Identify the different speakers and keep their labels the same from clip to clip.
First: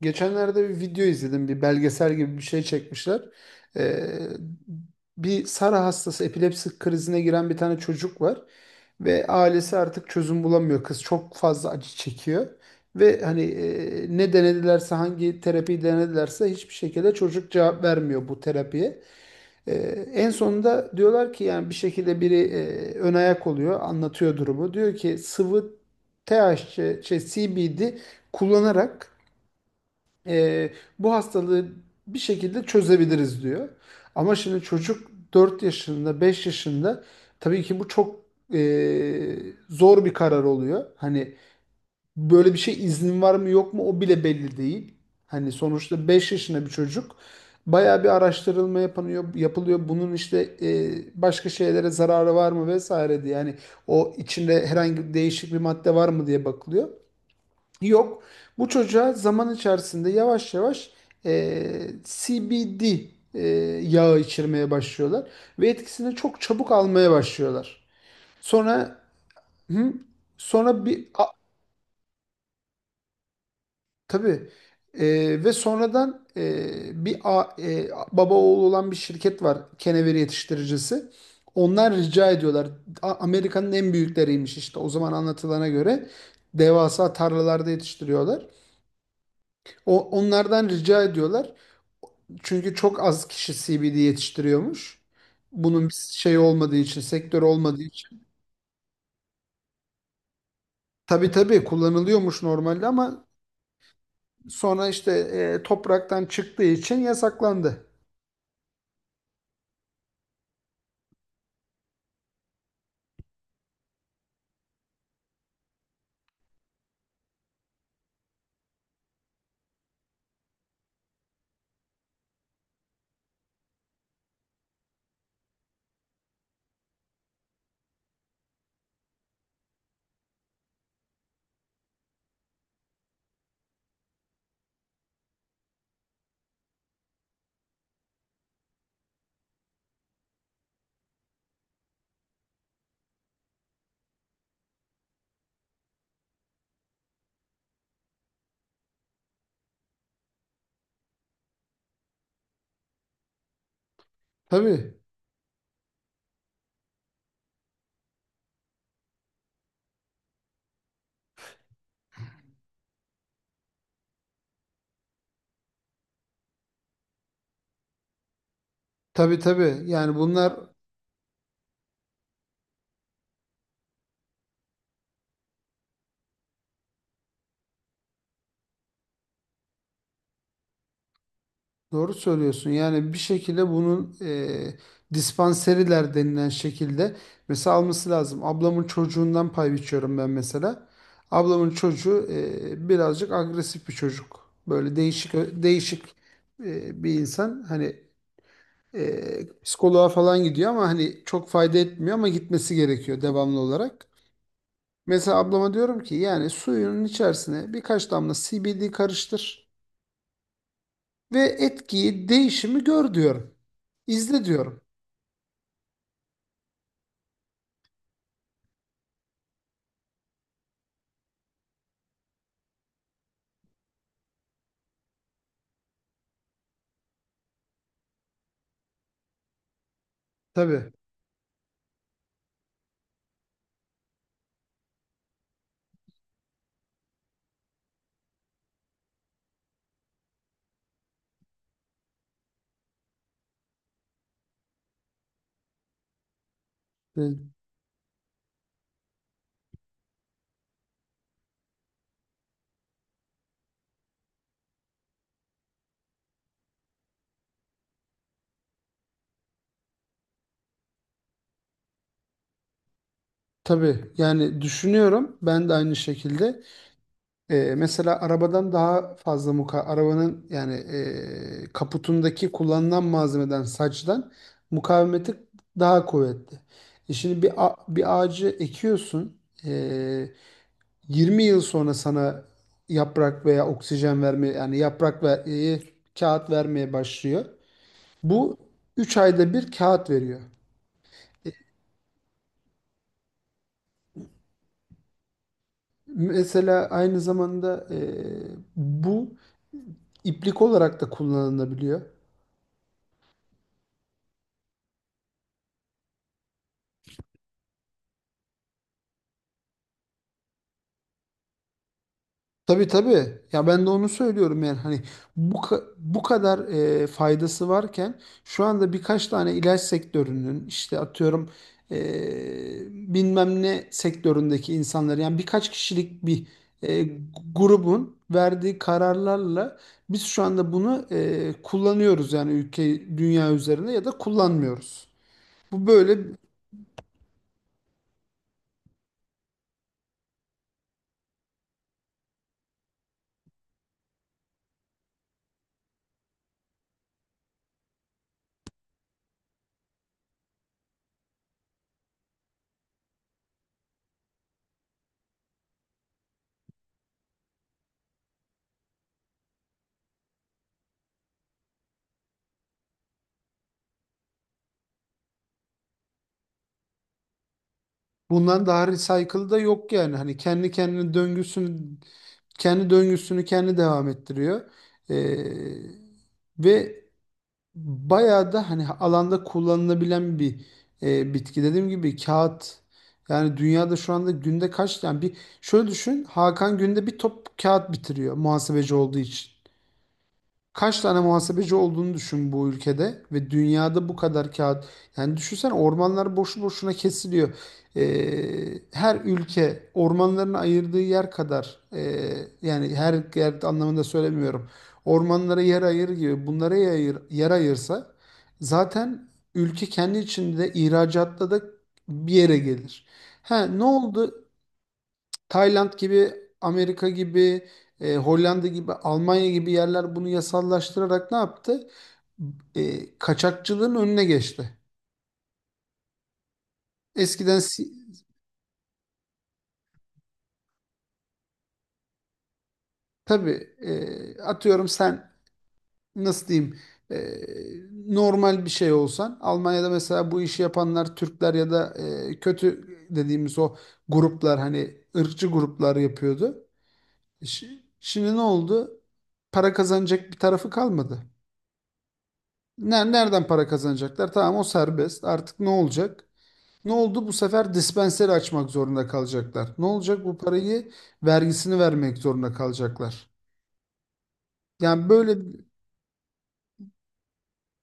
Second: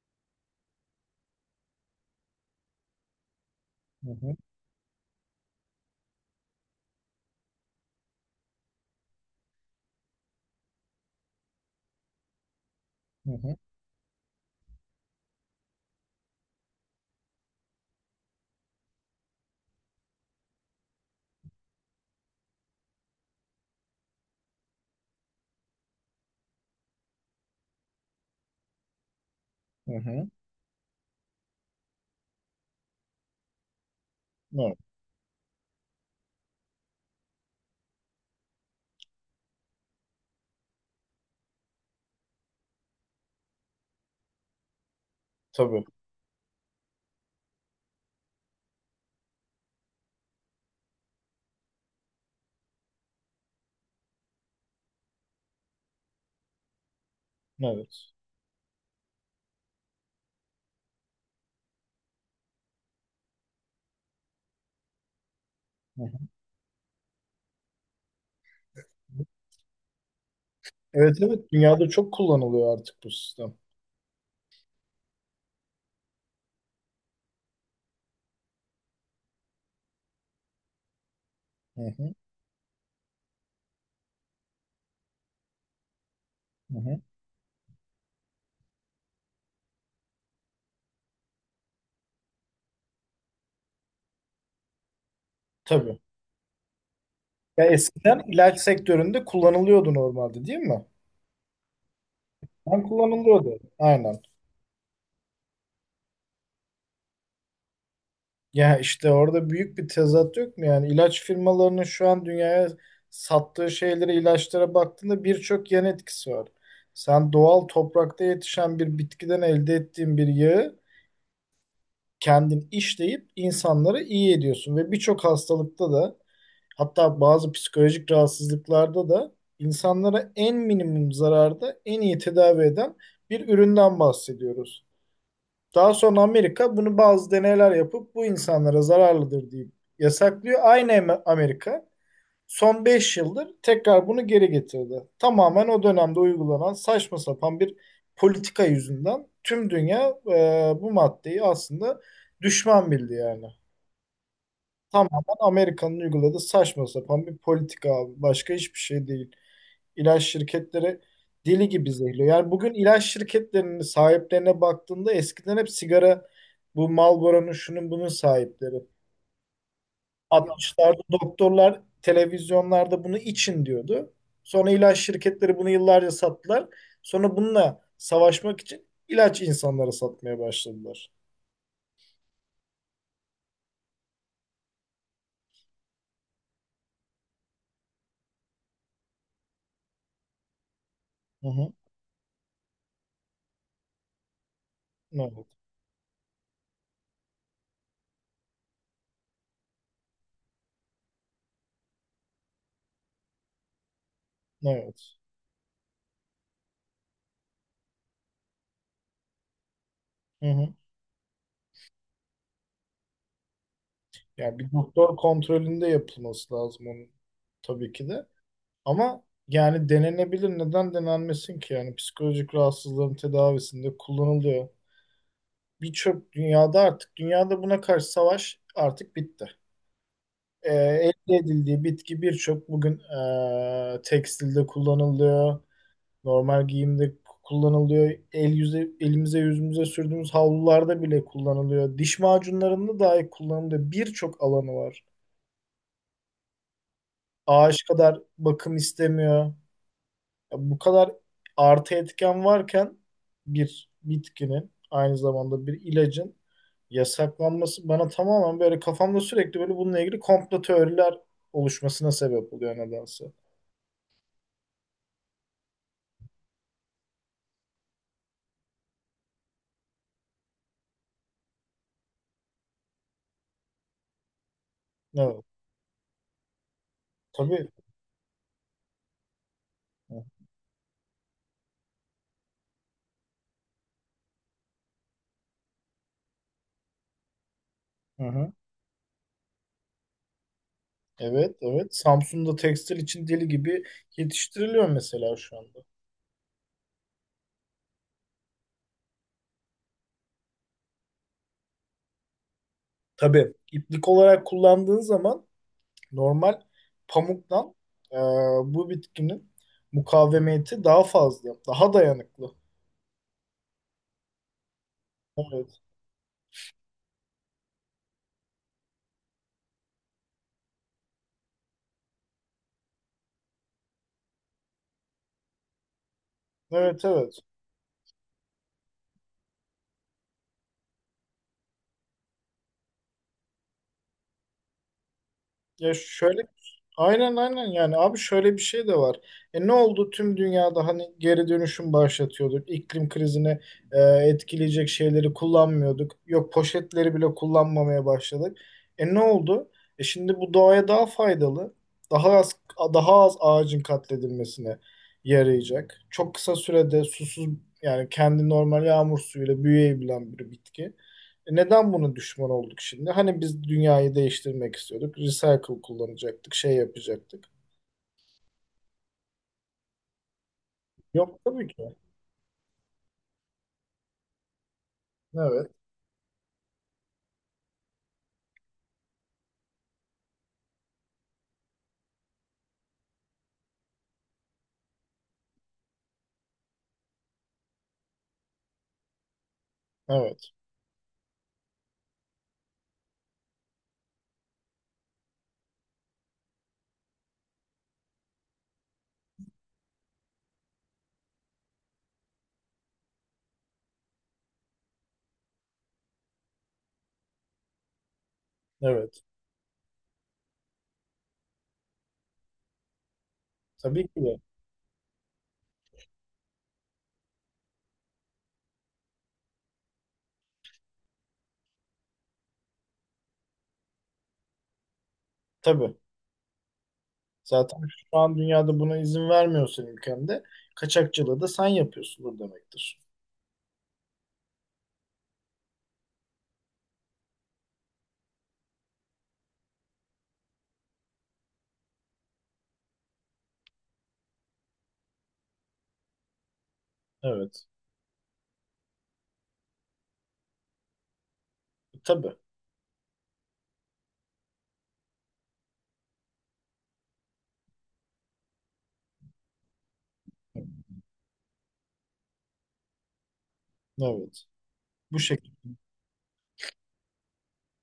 Speaker 1: Geçenlerde bir video izledim. Bir belgesel gibi bir şey çekmişler. Ee,
Speaker 2: Hı hı,
Speaker 1: bir Sara hastası epilepsi krizine giren bir tane çocuk var. Ve ailesi artık çözüm bulamıyor. Kız çok fazla acı çekiyor. Ve
Speaker 2: hı
Speaker 1: hani
Speaker 2: hı,
Speaker 1: ne denedilerse, hangi terapiyi denedilerse hiçbir şekilde çocuk cevap vermiyor bu terapiye. Ee, en sonunda diyorlar ki, yani bir şekilde biri ön ayak oluyor, anlatıyor durumu. Diyor ki sıvı THC, şey, CBD kullanarak
Speaker 2: hı hı.
Speaker 1: e, bu hastalığı bir şekilde çözebiliriz diyor. Ama şimdi
Speaker 2: Evet,
Speaker 1: çocuk 4 yaşında, 5 yaşında, tabii ki bu çok e, zor bir karar oluyor. Hani böyle bir şey, iznin var mı yok mu, o bile belli değil. Hani
Speaker 2: tabii.
Speaker 1: sonuçta 5 yaşında bir çocuk, bayağı bir araştırılma yapılıyor, yapılıyor. Bunun işte başka şeylere zararı var mı vesaire diye. Yani o içinde herhangi değişik bir madde var mı diye bakılıyor.
Speaker 2: Evet.
Speaker 1: Yok. Bu çocuğa zaman içerisinde yavaş yavaş CBD yağı içirmeye başlıyorlar ve
Speaker 2: Hı
Speaker 1: etkisini
Speaker 2: hı.
Speaker 1: çok çabuk almaya başlıyorlar. Sonra hı, sonra
Speaker 2: Evet evet, dünyada çok kullanılıyor artık bu sistem.
Speaker 1: tabii. Ve sonradan bir baba oğlu olan bir şirket var, kenevir yetiştiricisi.
Speaker 2: Hı
Speaker 1: Onlar
Speaker 2: hı,
Speaker 1: rica ediyorlar. Amerika'nın en büyükleriymiş işte, o zaman anlatılana göre
Speaker 2: hı hı.
Speaker 1: devasa tarlalarda yetiştiriyorlar. Onlardan rica ediyorlar. Çünkü çok az kişi CBD yetiştiriyormuş. Bunun bir
Speaker 2: Tabii.
Speaker 1: şey olmadığı için, sektör
Speaker 2: Ya
Speaker 1: olmadığı
Speaker 2: eskiden
Speaker 1: için.
Speaker 2: ilaç sektöründe kullanılıyordu normalde, değil mi?
Speaker 1: Tabii tabii kullanılıyormuş
Speaker 2: Ben
Speaker 1: normalde, ama
Speaker 2: kullanılıyordu. Aynen.
Speaker 1: sonra işte topraktan çıktığı için yasaklandı.
Speaker 2: Ya işte orada büyük bir tezat yok mu? Yani ilaç firmalarının şu an dünyaya sattığı şeylere, ilaçlara baktığında birçok yan etkisi var. Sen doğal toprakta yetişen bir bitkiden elde ettiğin bir yağı kendin işleyip insanları iyi ediyorsun ve birçok hastalıkta da, hatta bazı psikolojik rahatsızlıklarda da insanlara en minimum zararda en iyi tedavi eden bir üründen bahsediyoruz. Daha sonra Amerika bunu bazı deneyler yapıp bu insanlara zararlıdır deyip yasaklıyor. Aynı Amerika son 5 yıldır tekrar bunu geri getirdi. Tamamen o dönemde uygulanan saçma sapan bir politika yüzünden tüm dünya bu maddeyi aslında düşman bildi yani.
Speaker 1: Tabii,
Speaker 2: Tamamen Amerika'nın uyguladığı saçma sapan bir politika abi. Başka hiçbir şey değil. İlaç şirketleri deli gibi zehirliyor. Yani bugün ilaç şirketlerinin sahiplerine baktığında eskiden hep sigara, bu Marlboro'nun şunun bunun sahipleri.
Speaker 1: tabii tabii. Yani bunlar.
Speaker 2: 60'larda doktorlar televizyonlarda bunu için diyordu. Sonra ilaç şirketleri bunu yıllarca sattılar. Sonra bununla savaşmak için ilaç insanlara satmaya başladılar.
Speaker 1: Doğru söylüyorsun. Yani bir şekilde bunun dispanseriler denilen şekilde mesela alması lazım. Ablamın çocuğundan pay biçiyorum ben, mesela.
Speaker 2: Hı
Speaker 1: Ablamın
Speaker 2: hı.
Speaker 1: çocuğu birazcık agresif bir çocuk. Böyle değişik
Speaker 2: Evet.
Speaker 1: değişik bir insan. Hani psikoloğa falan gidiyor ama hani çok fayda etmiyor, ama gitmesi gerekiyor devamlı olarak.
Speaker 2: Evet.
Speaker 1: Mesela ablama diyorum ki, yani suyunun içerisine birkaç damla CBD karıştır
Speaker 2: Hı hı.
Speaker 1: ve etkiyi, değişimi gör diyorum. İzle
Speaker 2: Yani bir
Speaker 1: diyorum.
Speaker 2: doktor kontrolünde yapılması lazım onun, tabii ki de. Ama yani denenebilir. Neden denenmesin ki? Yani psikolojik rahatsızlığın tedavisinde kullanılıyor. Birçok dünyada artık dünyada buna karşı savaş artık bitti.
Speaker 1: Tabii.
Speaker 2: Elde edildiği bitki birçok bugün tekstilde kullanılıyor, normal giyimde kullanılıyor, el yüze, elimize yüzümüze sürdüğümüz havlularda bile kullanılıyor, diş macunlarında dahi kullanılıyor. Birçok alanı var.
Speaker 1: E,
Speaker 2: Ağaç kadar bakım istemiyor. Ya bu kadar artı etken varken bir bitkinin, aynı zamanda bir ilacın yasaklanması bana tamamen böyle kafamda sürekli böyle bununla ilgili komplo teoriler oluşmasına sebep oluyor nedense.
Speaker 1: tabii. Yani düşünüyorum. Ben de aynı şekilde. Mesela arabadan daha fazla arabanın, yani kaputundaki kullanılan malzemeden, saçtan mukavemeti
Speaker 2: Evet,
Speaker 1: daha kuvvetli. Şimdi bir
Speaker 2: tabii.
Speaker 1: a- bir ağacı ekiyorsun. E, 20 yıl sonra sana yaprak veya oksijen vermeye, yani yaprak ve kağıt vermeye başlıyor.
Speaker 2: Hı hı.
Speaker 1: Bu 3 ayda bir kağıt veriyor.
Speaker 2: Evet, evet. Samsun'da tekstil için deli gibi yetiştiriliyor mesela şu anda.
Speaker 1: Mesela aynı zamanda bu iplik olarak da kullanılabiliyor.
Speaker 2: Tabii iplik olarak kullandığın zaman normal pamuktan e, bu bitkinin mukavemeti daha fazla, daha dayanıklı.
Speaker 1: Tabii tabii. Ya ben de onu söylüyorum, yani hani bu
Speaker 2: Evet,
Speaker 1: ka- bu kadar faydası varken şu anda birkaç tane ilaç sektörünün işte, atıyorum, e, bilmem ne sektöründeki insanlar, yani birkaç kişilik bir e,
Speaker 2: evet, evet.
Speaker 1: grubun verdiği kararlarla biz şu anda bunu kullanıyoruz yani, ülke, dünya üzerinde, ya da kullanmıyoruz. Bu
Speaker 2: Ya
Speaker 1: böyle.
Speaker 2: şöyle Aynen aynen, yani abi şöyle bir şey de var. E, ne oldu tüm dünyada? Hani geri dönüşüm başlatıyorduk. İklim krizini etkileyecek şeyleri kullanmıyorduk. Yok, poşetleri bile kullanmamaya başladık. E, ne oldu? E, şimdi bu doğaya daha faydalı. Daha az daha az ağacın katledilmesine yarayacak. Çok kısa sürede susuz, yani kendi normal yağmur suyuyla büyüyebilen bir bitki. E, neden bunu düşman olduk şimdi? Hani biz dünyayı değiştirmek istiyorduk. Recycle kullanacaktık, şey yapacaktık.
Speaker 1: Bundan daha recycle da yok yani. Hani kendi kendine
Speaker 2: Yok tabii
Speaker 1: döngüsünü,
Speaker 2: ki.
Speaker 1: kendi döngüsünü kendi devam ettiriyor. Ee,
Speaker 2: Evet,
Speaker 1: ve bayağı da hani alanda kullanılabilen bir bitki. Dediğim gibi kağıt, yani dünyada şu anda günde kaç tane, bir şöyle düşün Hakan, günde bir top kağıt bitiriyor muhasebeci olduğu için.
Speaker 2: evet,
Speaker 1: Kaç tane muhasebeci olduğunu düşün bu ülkede ve dünyada, bu kadar kağıt. Yani düşünsen ormanlar boşu boşuna kesiliyor. Her ülke ormanlarını ayırdığı yer kadar yani her yer anlamında söylemiyorum. Ormanlara yer ayır gibi, bunlara yer ayırsa
Speaker 2: evet.
Speaker 1: zaten ülke kendi içinde ihracatta da bir yere gelir. Ha, ne
Speaker 2: Tabii ki de.
Speaker 1: oldu? Tayland gibi, Amerika gibi, Hollanda gibi, Almanya gibi yerler bunu yasallaştırarak ne yaptı? Kaçakçılığın önüne geçti.
Speaker 2: Tabii.
Speaker 1: Eskiden
Speaker 2: Zaten şu an dünyada buna izin vermiyorsan, ülkemde kaçakçılığı da sen yapıyorsundur demektir.
Speaker 1: tabii, atıyorum sen, nasıl diyeyim, e, normal bir şey olsan, Almanya'da mesela bu işi yapanlar Türkler ya da kötü dediğimiz o gruplar, hani ırkçı gruplar yapıyordu.
Speaker 2: Evet.
Speaker 1: Şimdi ne oldu? Para kazanacak bir tarafı kalmadı.
Speaker 2: Tabii.
Speaker 1: Nereden para kazanacaklar? Tamam, o serbest. Artık ne olacak? Ne oldu? Bu sefer dispenseri açmak zorunda kalacaklar. Ne olacak? Bu parayı, vergisini vermek zorunda kalacaklar.
Speaker 2: Evet.
Speaker 1: Yani
Speaker 2: Bu
Speaker 1: böyle,
Speaker 2: şekilde.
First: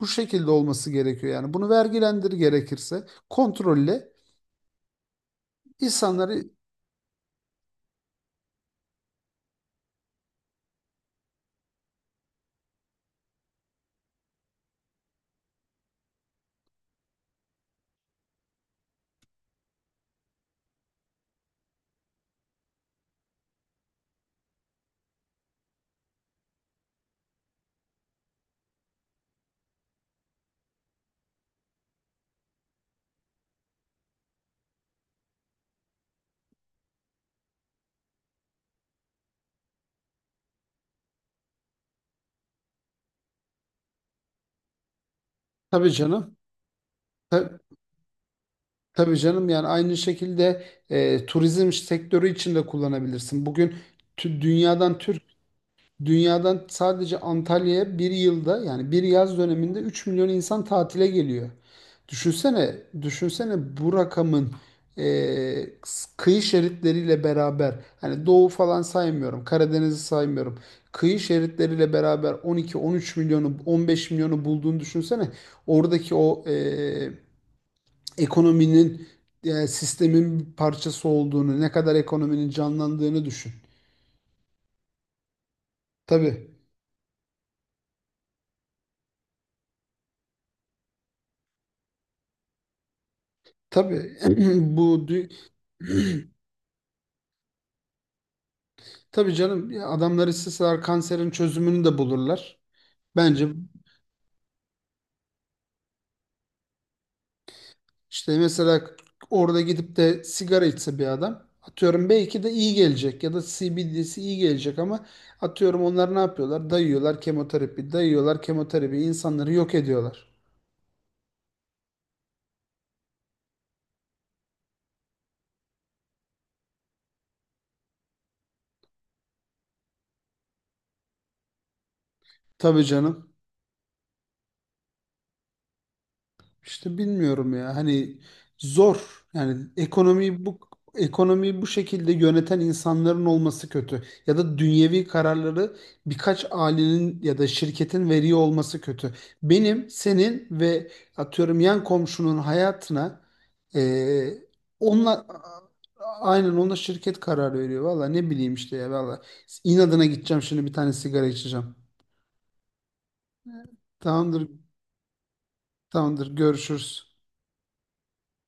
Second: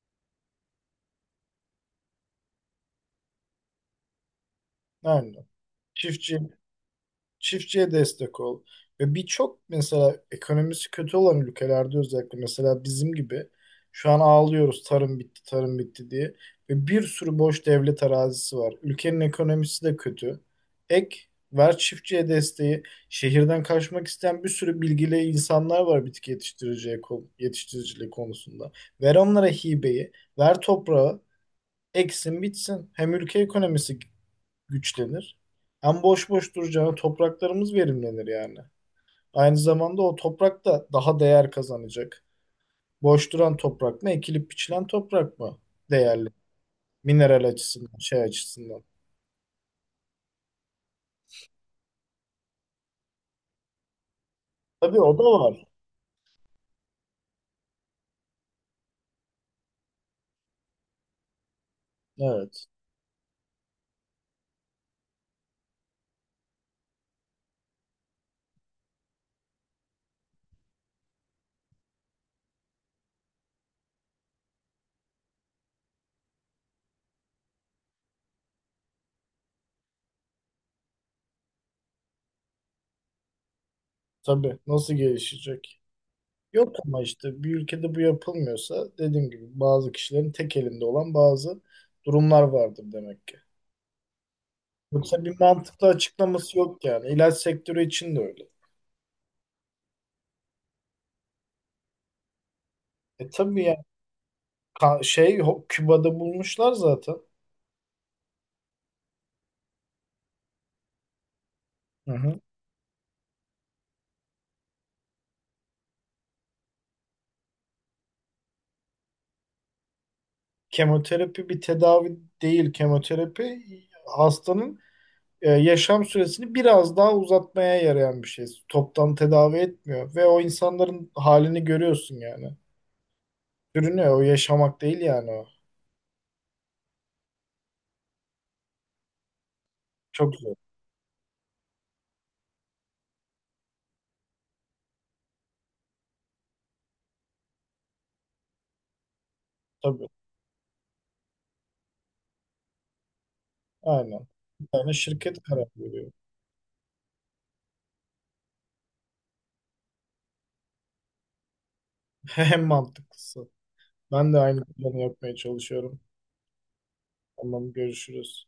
Speaker 1: bu şekilde olması gerekiyor. Yani bunu vergilendir, gerekirse kontrolle
Speaker 2: Aynen. Çiftçi
Speaker 1: insanları.
Speaker 2: çiftçiye destek ol. Ve birçok, mesela ekonomisi kötü olan ülkelerde, özellikle mesela bizim gibi şu an ağlıyoruz tarım bitti, tarım bitti diye. Ve bir sürü boş devlet arazisi var. Ülkenin ekonomisi de kötü. Ek ver çiftçiye desteği. Şehirden kaçmak isteyen bir sürü bilgili insanlar var bitki yetiştiriciye, yetiştiriciliği konusunda. Ver onlara hibeyi, ver toprağı, eksin bitsin. Hem ülke ekonomisi güçlenir. Hem boş boş duracağına topraklarımız verimlenir yani. Aynı zamanda o toprak da daha değer kazanacak. Boş duran toprak mı, ekilip biçilen toprak mı
Speaker 1: Tabii
Speaker 2: değerli?
Speaker 1: canım.
Speaker 2: Mineral
Speaker 1: ta-
Speaker 2: açısından, şey açısından.
Speaker 1: tabii canım, yani aynı şekilde turizm sektörü için de kullanabilirsin. Bugün dünyadan
Speaker 2: Tabii o da
Speaker 1: Türkiye.
Speaker 2: var.
Speaker 1: Dünyadan sadece Antalya'ya bir yılda, yani bir yaz döneminde 3 milyon insan tatile geliyor.
Speaker 2: Evet.
Speaker 1: Düşünsene, düşünsene bu rakamın e, kıyı şeritleriyle beraber, hani doğu falan saymıyorum, Karadeniz'i saymıyorum. Kıyı şeritleriyle beraber 12-13 milyonu, 15 milyonu bulduğunu düşünsene. Oradaki o ekonominin, sistemin bir parçası olduğunu, ne kadar ekonominin canlandığını düşün.
Speaker 2: Tabii. Nasıl gelişecek?
Speaker 1: Tabii.
Speaker 2: Yok, ama işte bir ülkede bu yapılmıyorsa, dediğim gibi bazı kişilerin tek elinde olan bazı durumlar vardır demek ki.
Speaker 1: Tabii bu
Speaker 2: Yoksa
Speaker 1: dü-
Speaker 2: bir mantıklı açıklaması yok yani. İlaç sektörü için de öyle.
Speaker 1: Tabii canım, ya adamlar isteseler kanserin çözümünü de bulurlar.
Speaker 2: E
Speaker 1: Bence
Speaker 2: tabii yani. Küba'da bulmuşlar zaten.
Speaker 1: işte mesela, orada gidip de sigara içse bir adam, atıyorum
Speaker 2: Hı hı.
Speaker 1: belki de iyi gelecek ya da CBD'si iyi gelecek, ama atıyorum onlar ne yapıyorlar? Dayıyorlar kemoterapi, dayıyorlar kemoterapi, insanları yok ediyorlar.
Speaker 2: Kemoterapi bir tedavi değil. Kemoterapi hastanın yaşam süresini biraz daha uzatmaya yarayan bir şey. Toptan tedavi etmiyor ve o insanların halini görüyorsun yani.
Speaker 1: Tabii canım.
Speaker 2: Sürünüyor. O yaşamak değil yani o.
Speaker 1: İşte bilmiyorum ya, hani zor yani,
Speaker 2: Çok
Speaker 1: ekonomiyi
Speaker 2: zor.
Speaker 1: bu ekonomiyi bu şekilde yöneten insanların olması kötü, ya da dünyevi kararları birkaç ailenin ya da şirketin veriyor olması kötü. Benim,
Speaker 2: Tabii.
Speaker 1: senin ve atıyorum yan komşunun hayatına
Speaker 2: Aynen.
Speaker 1: eee
Speaker 2: Bir tane
Speaker 1: onunla,
Speaker 2: şirket karar veriyor.
Speaker 1: aynen onunla, şirket karar veriyor. Valla ne bileyim işte ya, valla inadına gideceğim şimdi, bir tane sigara içeceğim.
Speaker 2: En mantıklısı. Ben de
Speaker 1: Tamamdır,
Speaker 2: aynı planı yapmaya çalışıyorum.
Speaker 1: tamamdır, görüşürüz.
Speaker 2: Tamam, görüşürüz.